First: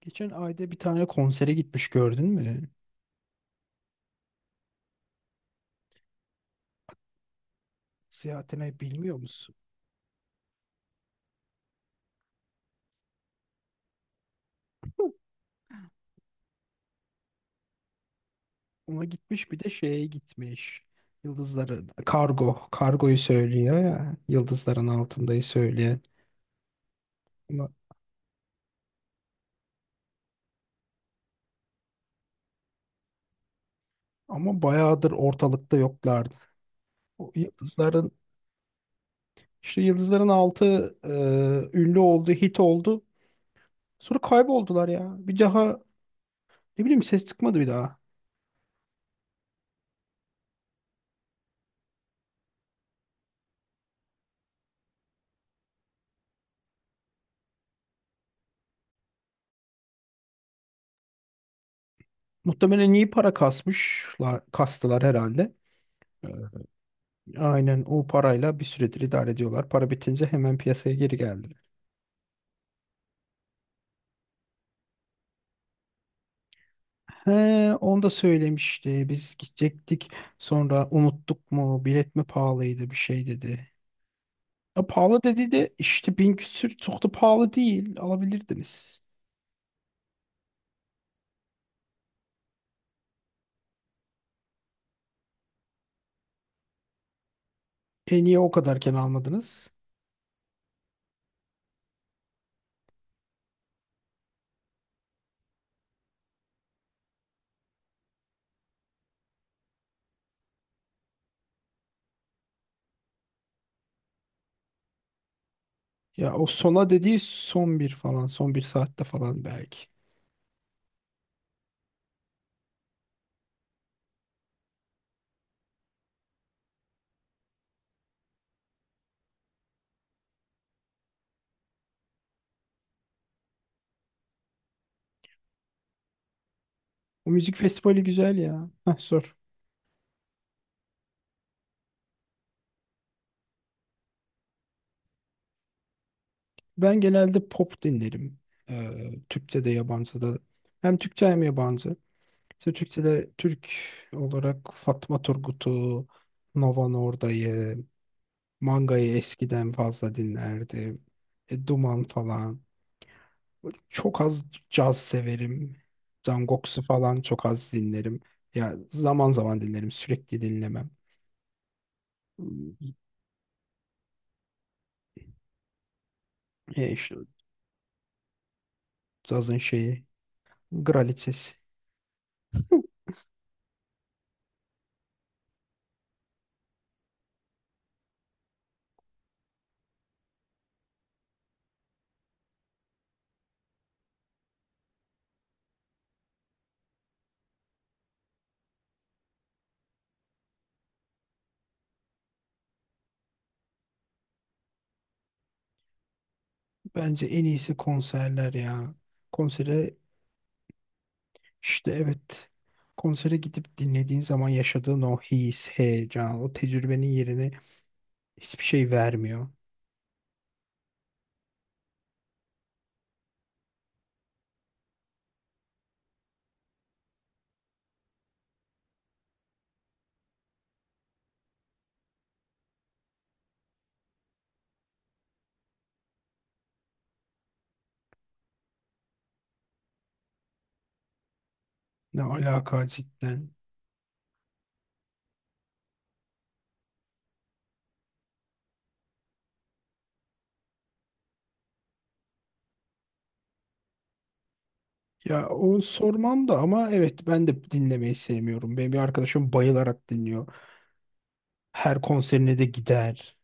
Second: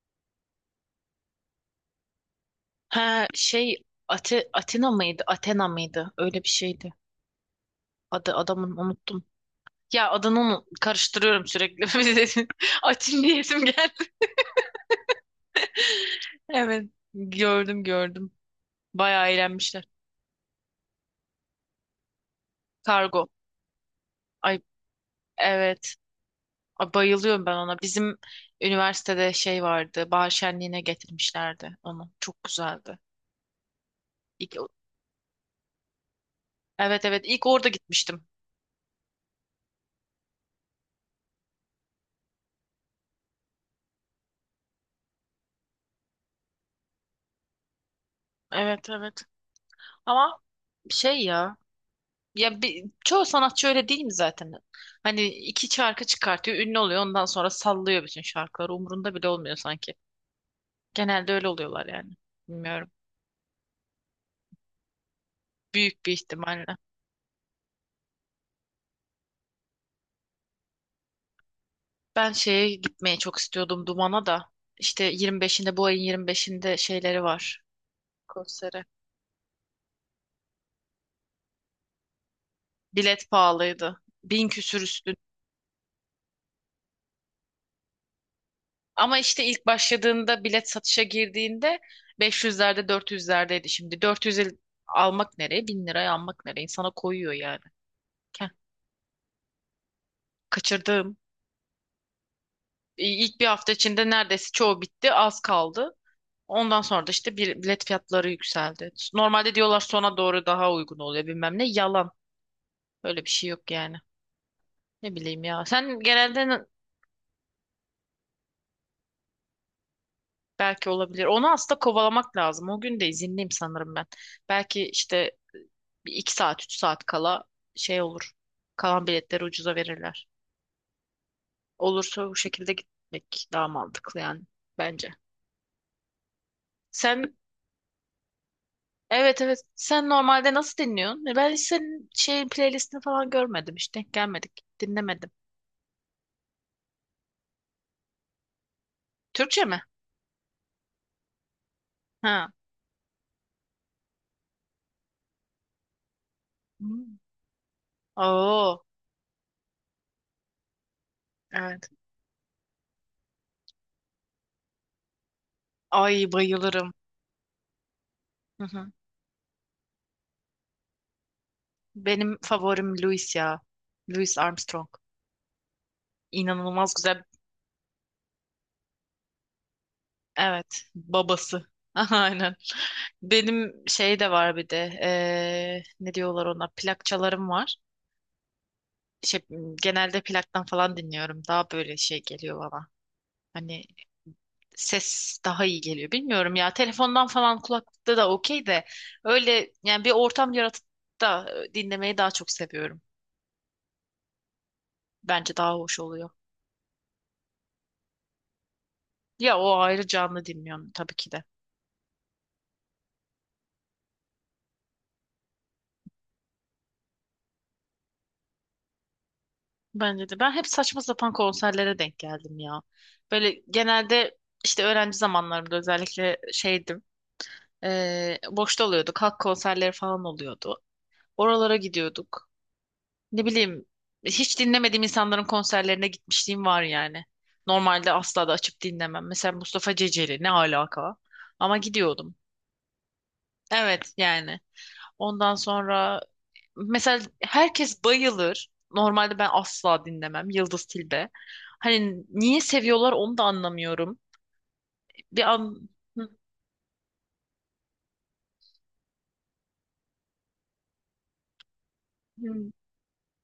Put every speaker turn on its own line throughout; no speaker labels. Geçen ayda bir tane konsere gitmiş gördün mü?
Ha şey Atina mıydı? Athena mıydı? Öyle bir şeydi. Adı adamın
Seyahatine bilmiyor
unuttum.
musun?
Ya adını karıştırıyorum sürekli. Atin diyesim geldi. Evet. Gördüm gördüm.
Ona
Bayağı
gitmiş, bir de
eğlenmişler.
şeye gitmiş. Yıldızların kargo. Kargoyu
Kargo.
söylüyor ya.
Ay
Yıldızların altındayı
evet.
söyleyen.
Ay, bayılıyorum ben
Ama
ona. Bizim üniversitede şey vardı. Bahar şenliğine getirmişlerdi onu. Çok güzeldi. İlk,
ama bayağıdır ortalıkta yoklardı.
evet evet,
O
ilk orada
yıldızların
gitmiştim.
işte yıldızların altı ünlü oldu, hit oldu. Sonra kayboldular ya. Bir daha ne bileyim ses çıkmadı bir daha.
Evet evet. Ama şey ya. Ya çoğu sanatçı öyle değil mi zaten? Hani iki şarkı çıkartıyor, ünlü oluyor, ondan sonra sallıyor bütün şarkıları. Umurunda bile olmuyor sanki. Genelde öyle oluyorlar yani. Bilmiyorum.
Muhtemelen iyi para kasmışlar, kastılar herhalde.
Büyük bir
E,
ihtimalle.
Aynen, o parayla bir süredir idare ediyorlar. Para bitince hemen piyasaya geri geldiler.
Ben şeye gitmeyi çok istiyordum Duman'a da. İşte 25'inde bu ayın 25'inde şeyleri var
He, onu da
konsere.
söylemişti. Biz gidecektik. Sonra unuttuk mu? Bilet mi pahalıydı bir şey
Bilet
dedi.
pahalıydı. Bin küsür
Ya
üstün.
pahalı dedi de işte bin küsür çok da pahalı değil. Alabilirdiniz.
Ama işte ilk başladığında bilet satışa girdiğinde beş yüzlerde dört yüzlerdeydi. Şimdi 400 almak nereye? 1000 liraya almak nereye? İnsana koyuyor yani.
E niye o kadarken almadınız?
Kaçırdığım. İlk bir hafta içinde neredeyse çoğu bitti, az kaldı. Ondan sonra da işte bir bilet fiyatları yükseldi. Normalde diyorlar sona doğru daha uygun oluyor bilmem ne. Yalan. Öyle bir şey yok yani. Ne bileyim ya. Sen
Ya
genelde
o
n-
sona dediği son bir falan. Son bir saatte falan belki.
Belki olabilir. Onu aslında kovalamak lazım. O gün de izinliyim sanırım ben. Belki işte bir iki saat, üç saat kala şey olur. Kalan biletleri ucuza verirler. Olursa bu şekilde gitmek daha mantıklı yani bence.
O
Sen
müzik festivali güzel ya. Heh, sor.
Evet, evet. Sen normalde nasıl dinliyorsun? Ben hiç senin şeyin playlistini falan görmedim. Hiç denk gelmedik. Dinlemedim.
Ben genelde pop dinlerim. Ee,
Türkçe
Türkçe de
mi?
yabancı da. Hem Türkçe hem yabancı.
Ha.
Türkçe'de Türk olarak Fatma Turgut'u, Nova
Hmm.
Norda'yı,
Oo.
Manga'yı eskiden fazla dinlerdim. E,
Evet.
Duman falan. Böyle çok az caz severim.
Ay
Zangox'u
bayılırım.
falan çok az dinlerim.
Hı
Ya
hı.
zaman zaman dinlerim, sürekli dinlemem.
Benim favorim Louis ya. Louis Armstrong.
E,
İnanılmaz
işte
güzel.
cazın şeyi,
Evet.
Gralites.
Babası. Aynen. Benim şey de var bir de. Ne diyorlar ona? Plakçalarım var. Şey, genelde plaktan falan dinliyorum. Daha böyle şey geliyor bana. Hani ses daha iyi geliyor. Bilmiyorum ya telefondan falan kulaklıkta da okey de öyle yani bir ortam yaratıp da dinlemeyi daha çok seviyorum. Bence daha hoş oluyor.
Bence en iyisi konserler ya.
Ya o
Konsere
ayrı canlı dinliyorum tabii ki de.
İşte evet. Konsere gidip dinlediğin zaman yaşadığın o his, heyecan, o tecrübenin yerine hiçbir şey vermiyor.
Bence de. Ben hep saçma sapan konserlere denk geldim ya. Böyle genelde işte öğrenci zamanlarımda özellikle şeydim. Boşta oluyorduk. Halk konserleri falan oluyordu. Oralara gidiyorduk. Ne bileyim hiç dinlemediğim insanların konserlerine gitmişliğim var yani. Normalde asla da açıp dinlemem. Mesela Mustafa Ceceli ne alaka? Ama
Ne
gidiyordum.
alaka cidden.
Evet yani. Ondan sonra mesela herkes bayılır. Normalde ben asla dinlemem Yıldız Tilbe. Hani niye seviyorlar onu da anlamıyorum. Bir
Ya onu
an. Hı
sormam da ama evet ben de dinlemeyi sevmiyorum. Benim bir arkadaşım bayılarak dinliyor. Her konserine de
hı.
gider.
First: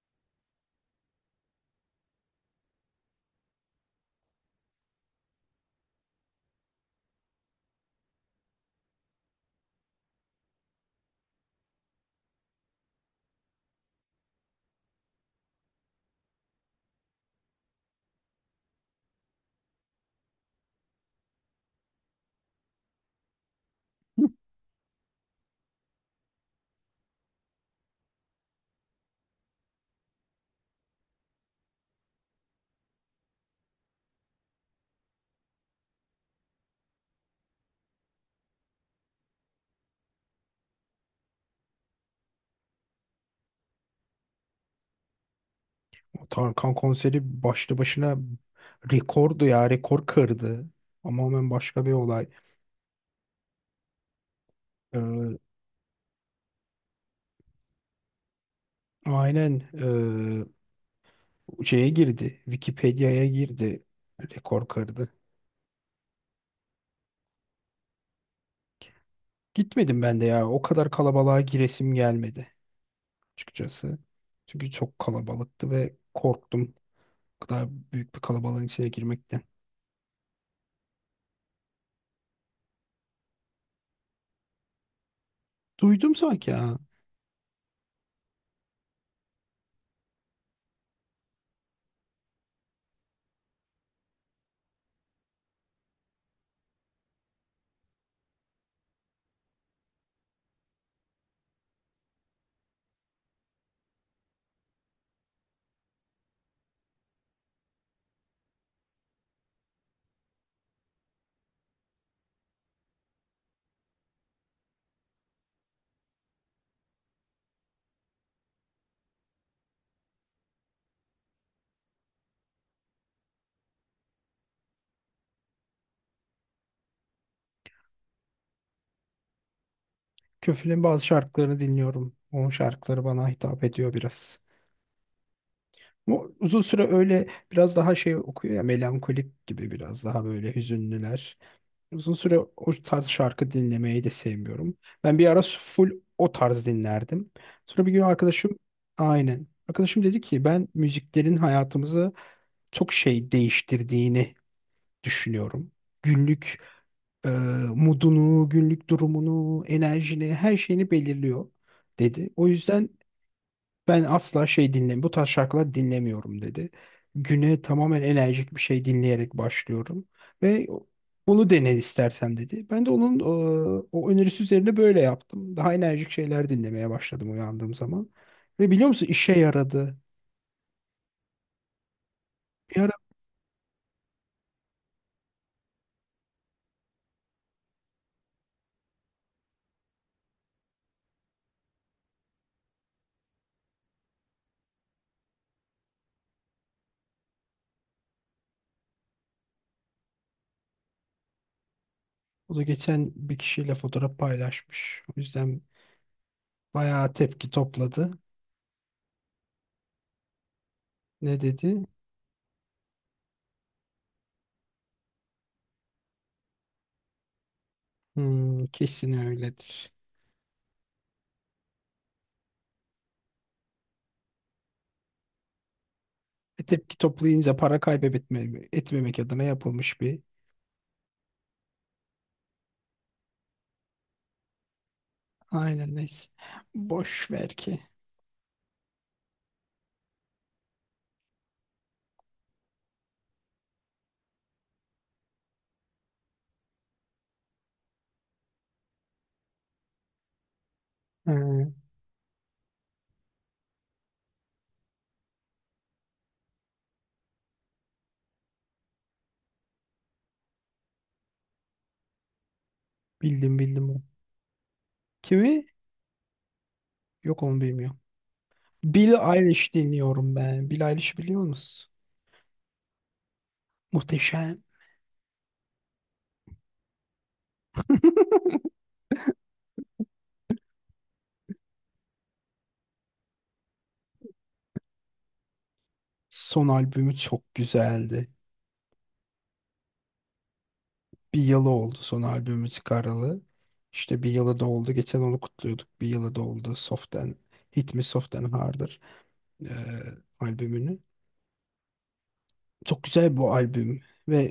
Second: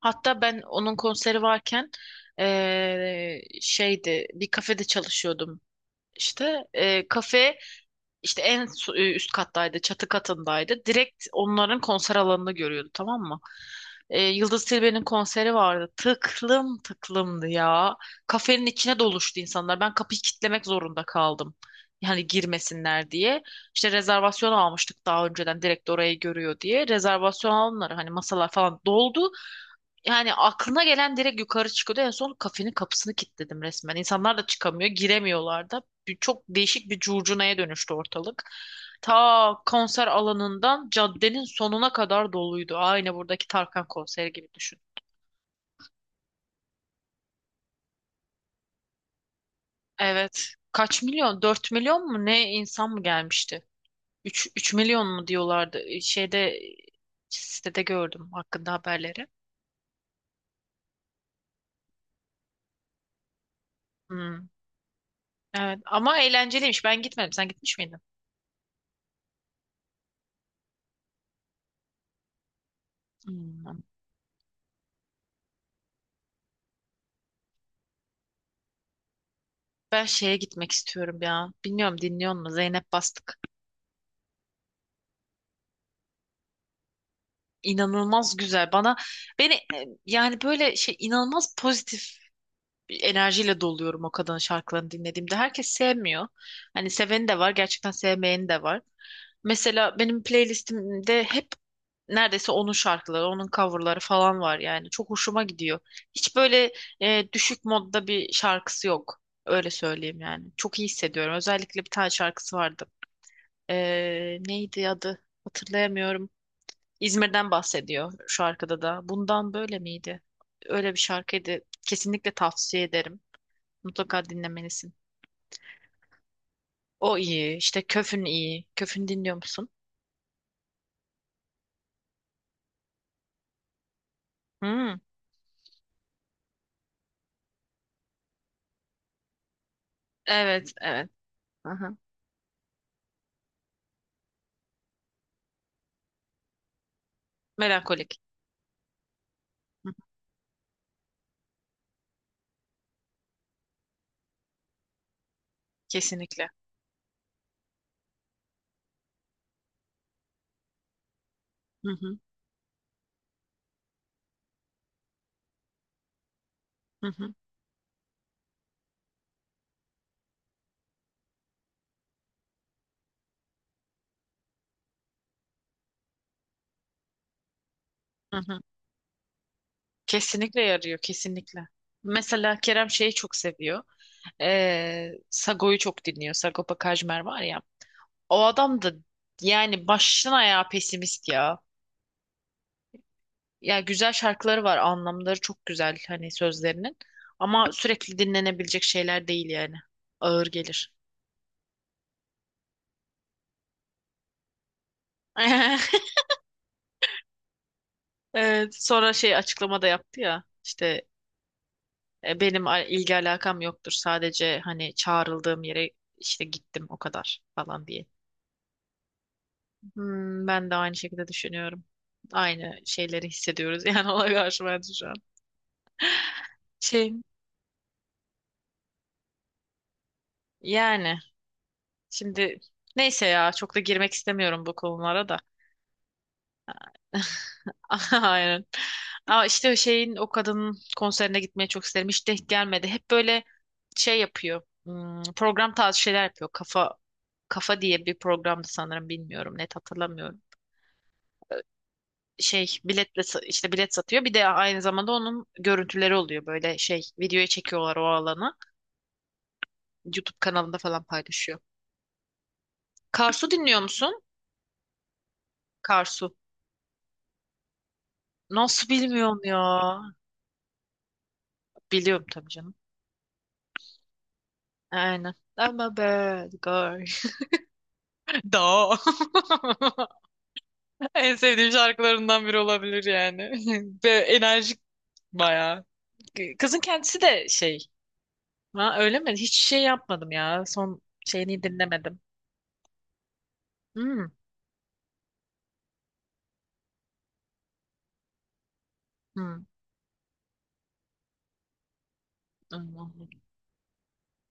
Hatta ben onun konseri varken şeydi, bir kafede çalışıyordum. İşte kafe. İşte üst kattaydı, çatı katındaydı. Direkt onların konser alanını görüyordu, tamam mı? Yıldız Tilbe'nin konseri vardı. Tıklım tıklımdı ya. Kafenin içine doluştu insanlar. Ben kapıyı kitlemek zorunda kaldım. Yani girmesinler diye. İşte rezervasyon almıştık daha önceden, direkt orayı görüyor diye. Rezervasyon alanları, hani masalar falan doldu. Yani aklına gelen direkt yukarı çıkıyordu. En son kafenin kapısını kilitledim resmen. İnsanlar da çıkamıyor, giremiyorlar da. Çok değişik bir curcunaya dönüştü ortalık. Ta konser alanından caddenin sonuna kadar doluydu. Aynı buradaki Tarkan konseri gibi düşün.
O Tarkan konseri başlı başına rekordu ya, rekor
Evet.
kırdı.
Kaç
Ama
milyon?
ben
dört
başka bir
milyon mu
olay.
ne insan mı gelmişti? Üç milyon mu
Ee,
diyorlardı. Şeyde Sitede gördüm hakkında haberleri.
aynen ee, şeye girdi. Wikipedia'ya girdi.
Hmm.
Rekor kırdı.
Evet, ama eğlenceliymiş. Ben gitmedim. Sen gitmiş miydin?
Gitmedim ben de ya. O kadar kalabalığa giresim gelmedi
Hmm.
açıkçası. Çünkü çok kalabalıktı ve korktum. O kadar büyük bir kalabalığın içine girmekten.
Ben şeye gitmek istiyorum ya. Bilmiyorum, dinliyor musun? Zeynep Bastık.
Duydum sanki ya.
İnanılmaz güzel. Bana, beni yani böyle şey, inanılmaz pozitif bir enerjiyle doluyorum o kadının şarkılarını dinlediğimde. Herkes sevmiyor. Hani seveni de var, gerçekten sevmeyeni de var. Mesela benim playlistimde hep neredeyse onun şarkıları, onun coverları falan var yani. Çok hoşuma gidiyor. Hiç böyle düşük modda bir şarkısı yok. Öyle söyleyeyim yani. Çok iyi hissediyorum. Özellikle bir tane şarkısı vardı. Neydi adı? Hatırlayamıyorum. İzmir'den bahsediyor şu arkada da. Bundan böyle miydi? Öyle bir şarkıydı. Kesinlikle tavsiye ederim. Mutlaka dinlemelisin. O iyi. İşte Köfün iyi. Köfün dinliyor musun?
Köflü'nün bazı şarkılarını dinliyorum. Onun şarkıları bana hitap ediyor biraz.
Hmm.
Ama uzun süre öyle biraz daha şey okuyor ya, melankolik gibi, biraz daha böyle
Evet, evet.
hüzünlüler.
Aha.
Uzun süre o tarz şarkı dinlemeyi de sevmiyorum. Ben bir ara full o tarz dinlerdim. Sonra bir gün
Melankolik.
arkadaşım aynen.
Hı hı.
Arkadaşım dedi ki ben müziklerin hayatımızı çok şey değiştirdiğini düşünüyorum.
Kesinlikle.
Günlük e, modunu, günlük durumunu, enerjini, her şeyini belirliyor
Hı hı.
dedi. O yüzden ben asla şey dinlemiyorum. Bu tarz şarkılar dinlemiyorum dedi.
Hı hı.
Güne tamamen enerjik bir şey dinleyerek başlıyorum. Ve bunu dene istersen dedi. Ben de onun o önerisi üzerine böyle yaptım. Daha enerjik şeyler dinlemeye başladım uyandığım zaman.
Hı hı.
Ve biliyor musun işe yaradı.
Kesinlikle yarıyor, kesinlikle. Mesela
Bir
Kerem
ara
şeyi çok seviyor. Sago'yu çok dinliyor. Sagopa Kajmer var ya. O adam da yani baştan ayağa pesimist ya. Ya güzel şarkıları var, anlamları çok güzel hani sözlerinin. Ama sürekli dinlenebilecek şeyler değil yani. Ağır gelir.
o da geçen bir kişiyle fotoğraf paylaşmış. O yüzden bayağı tepki topladı.
Evet, sonra şey, açıklama da yaptı ya. İşte
Ne dedi?
benim ilgi alakam yoktur. Sadece hani çağrıldığım yere işte gittim o kadar falan diye.
Hmm, kesin öyledir.
Hmm, ben de aynı şekilde düşünüyorum. Aynı şeyleri hissediyoruz yani ona karşı, bence, şu an.
E, tepki
Şey
toplayınca para kaybetmemek etmemek adına yapılmış bir
yani. Şimdi neyse ya, çok da girmek istemiyorum bu konulara da.
Aynen neyse. Boş ver ki.
Aynen. Aa, işte şeyin, o kadının konserine gitmeyi çok isterim. Hiç denk gelmedi. Hep böyle şey yapıyor. Program tarzı şeyler yapıyor. Kafa. Kafa diye bir programdı sanırım, bilmiyorum. Net hatırlamıyorum.
He,
Şey, biletle işte bilet satıyor. Bir de aynı zamanda onun görüntüleri oluyor. Böyle şey, videoya çekiyorlar o alanı. YouTube kanalında falan paylaşıyor. Karsu
bildim
dinliyor
bildim onu.
musun?
Kimi?
Karsu.
Yok onu bilmiyorum.
Nasıl
Billie
bilmiyorum ya?
Eilish dinliyorum ben. Billie Eilish biliyor musun?
Biliyorum tabii canım.
Muhteşem.
Aynen. I'm a bad girl. Da. En sevdiğim şarkılarından biri olabilir yani. Ve enerjik bayağı.
Son
Kızın
albümü
kendisi de
çok
şey.
güzeldi.
Ha, öyle mi? Hiç şey yapmadım ya. Son
Bir
şeyini
yılı oldu
dinlemedim.
son albümü çıkaralı. İşte
Hmm.
bir yılı doldu. Geçen onu kutluyorduk. Bir yılı doldu. Soft and, Hit Me Soft and Harder
Hmm.
e, albümünü. Çok
Anladım.
güzel bu albüm ve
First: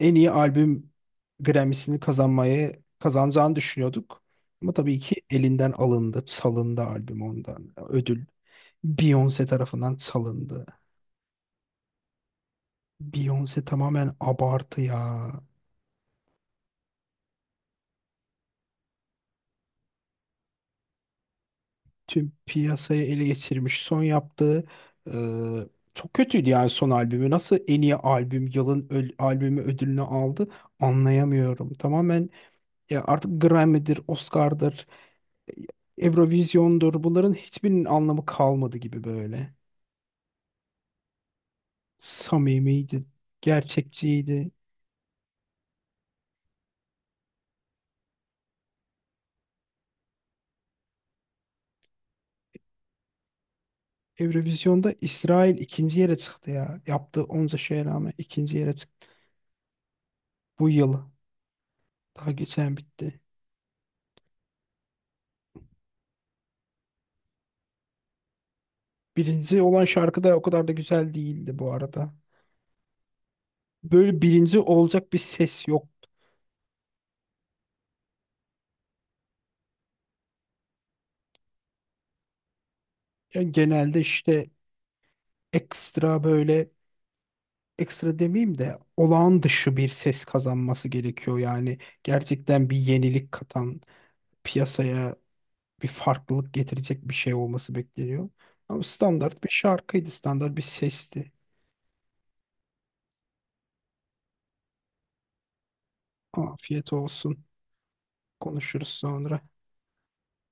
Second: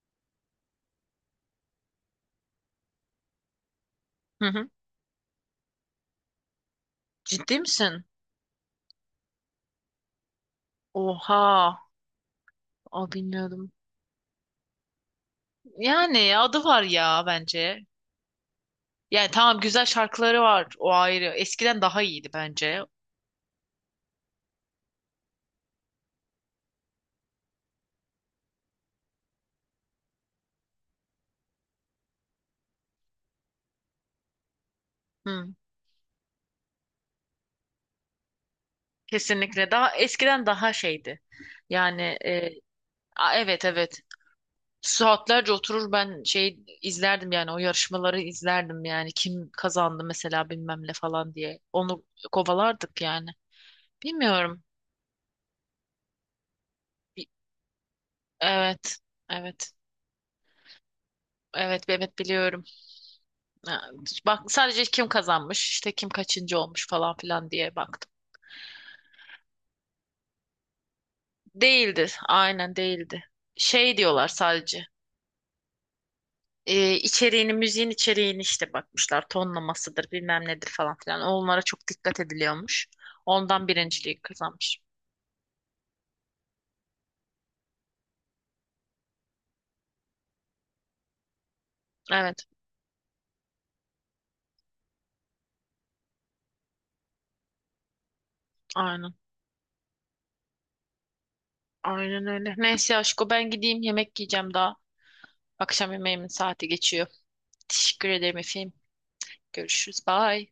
en iyi albüm Grammy'sini kazanmayı kazanacağını düşünüyorduk.
Hı hı.
Ama tabii ki elinden alındı, salındı albüm
Ciddi
ondan.
misin?
Ödül Beyoncé tarafından salındı.
Oha. O
Beyoncé
bilmiyordum.
tamamen abartı ya.
Yani adı var ya, bence. Yani tamam, güzel şarkıları var. O ayrı. Eskiden daha iyiydi
Tüm
bence.
piyasayı ele geçirmiş. Son yaptığı e, çok kötüydü yani son albümü. Nasıl en iyi albüm, yılın albümü ödülünü aldı anlayamıyorum. Tamamen ya artık Grammy'dir, Oscar'dır,
Hmm.
Eurovision'dur. Bunların hiçbirinin anlamı kalmadı gibi böyle.
Kesinlikle daha eskiden daha şeydi. Yani
Samimiydi,
evet, evet,
gerçekçiydi.
saatlerce oturur ben şey izlerdim yani, o yarışmaları izlerdim yani, kim kazandı mesela bilmem ne falan diye onu kovalardık yani. Bilmiyorum.
Eurovision'da İsrail ikinci yere çıktı ya. Yaptığı
Bi-
onca şeye rağmen ikinci yere
Evet,
çıktı.
evet,
Bu yıl.
evet, evet
Daha
biliyorum.
geçen bitti.
Ha, bak, sadece kim kazanmış işte, kim kaçıncı olmuş falan filan diye baktım.
Birinci olan şarkı da o kadar da güzel değildi bu
Değildi,
arada.
aynen değildi. Şey
Böyle
diyorlar
birinci
sadece.
olacak bir ses yoktu.
Müziğin içeriğini işte bakmışlar. Tonlamasıdır, bilmem nedir falan filan. Onlara çok dikkat ediliyormuş.
Yani
Ondan
genelde
birinciliği
işte
kazanmış.
ekstra böyle ekstra demeyeyim de olağan dışı bir ses kazanması gerekiyor yani
Evet,
gerçekten bir yenilik katan piyasaya bir farklılık getirecek bir şey olması bekleniyor. Ama
aynen.
standart bir şarkıydı, standart bir sesti.
Aynen öyle. Neyse aşko, ben gideyim, yemek yiyeceğim daha. Akşam yemeğimin saati
Afiyet
geçiyor.
olsun.
Teşekkür ederim efendim.
Konuşuruz sonra.
Görüşürüz. Bye.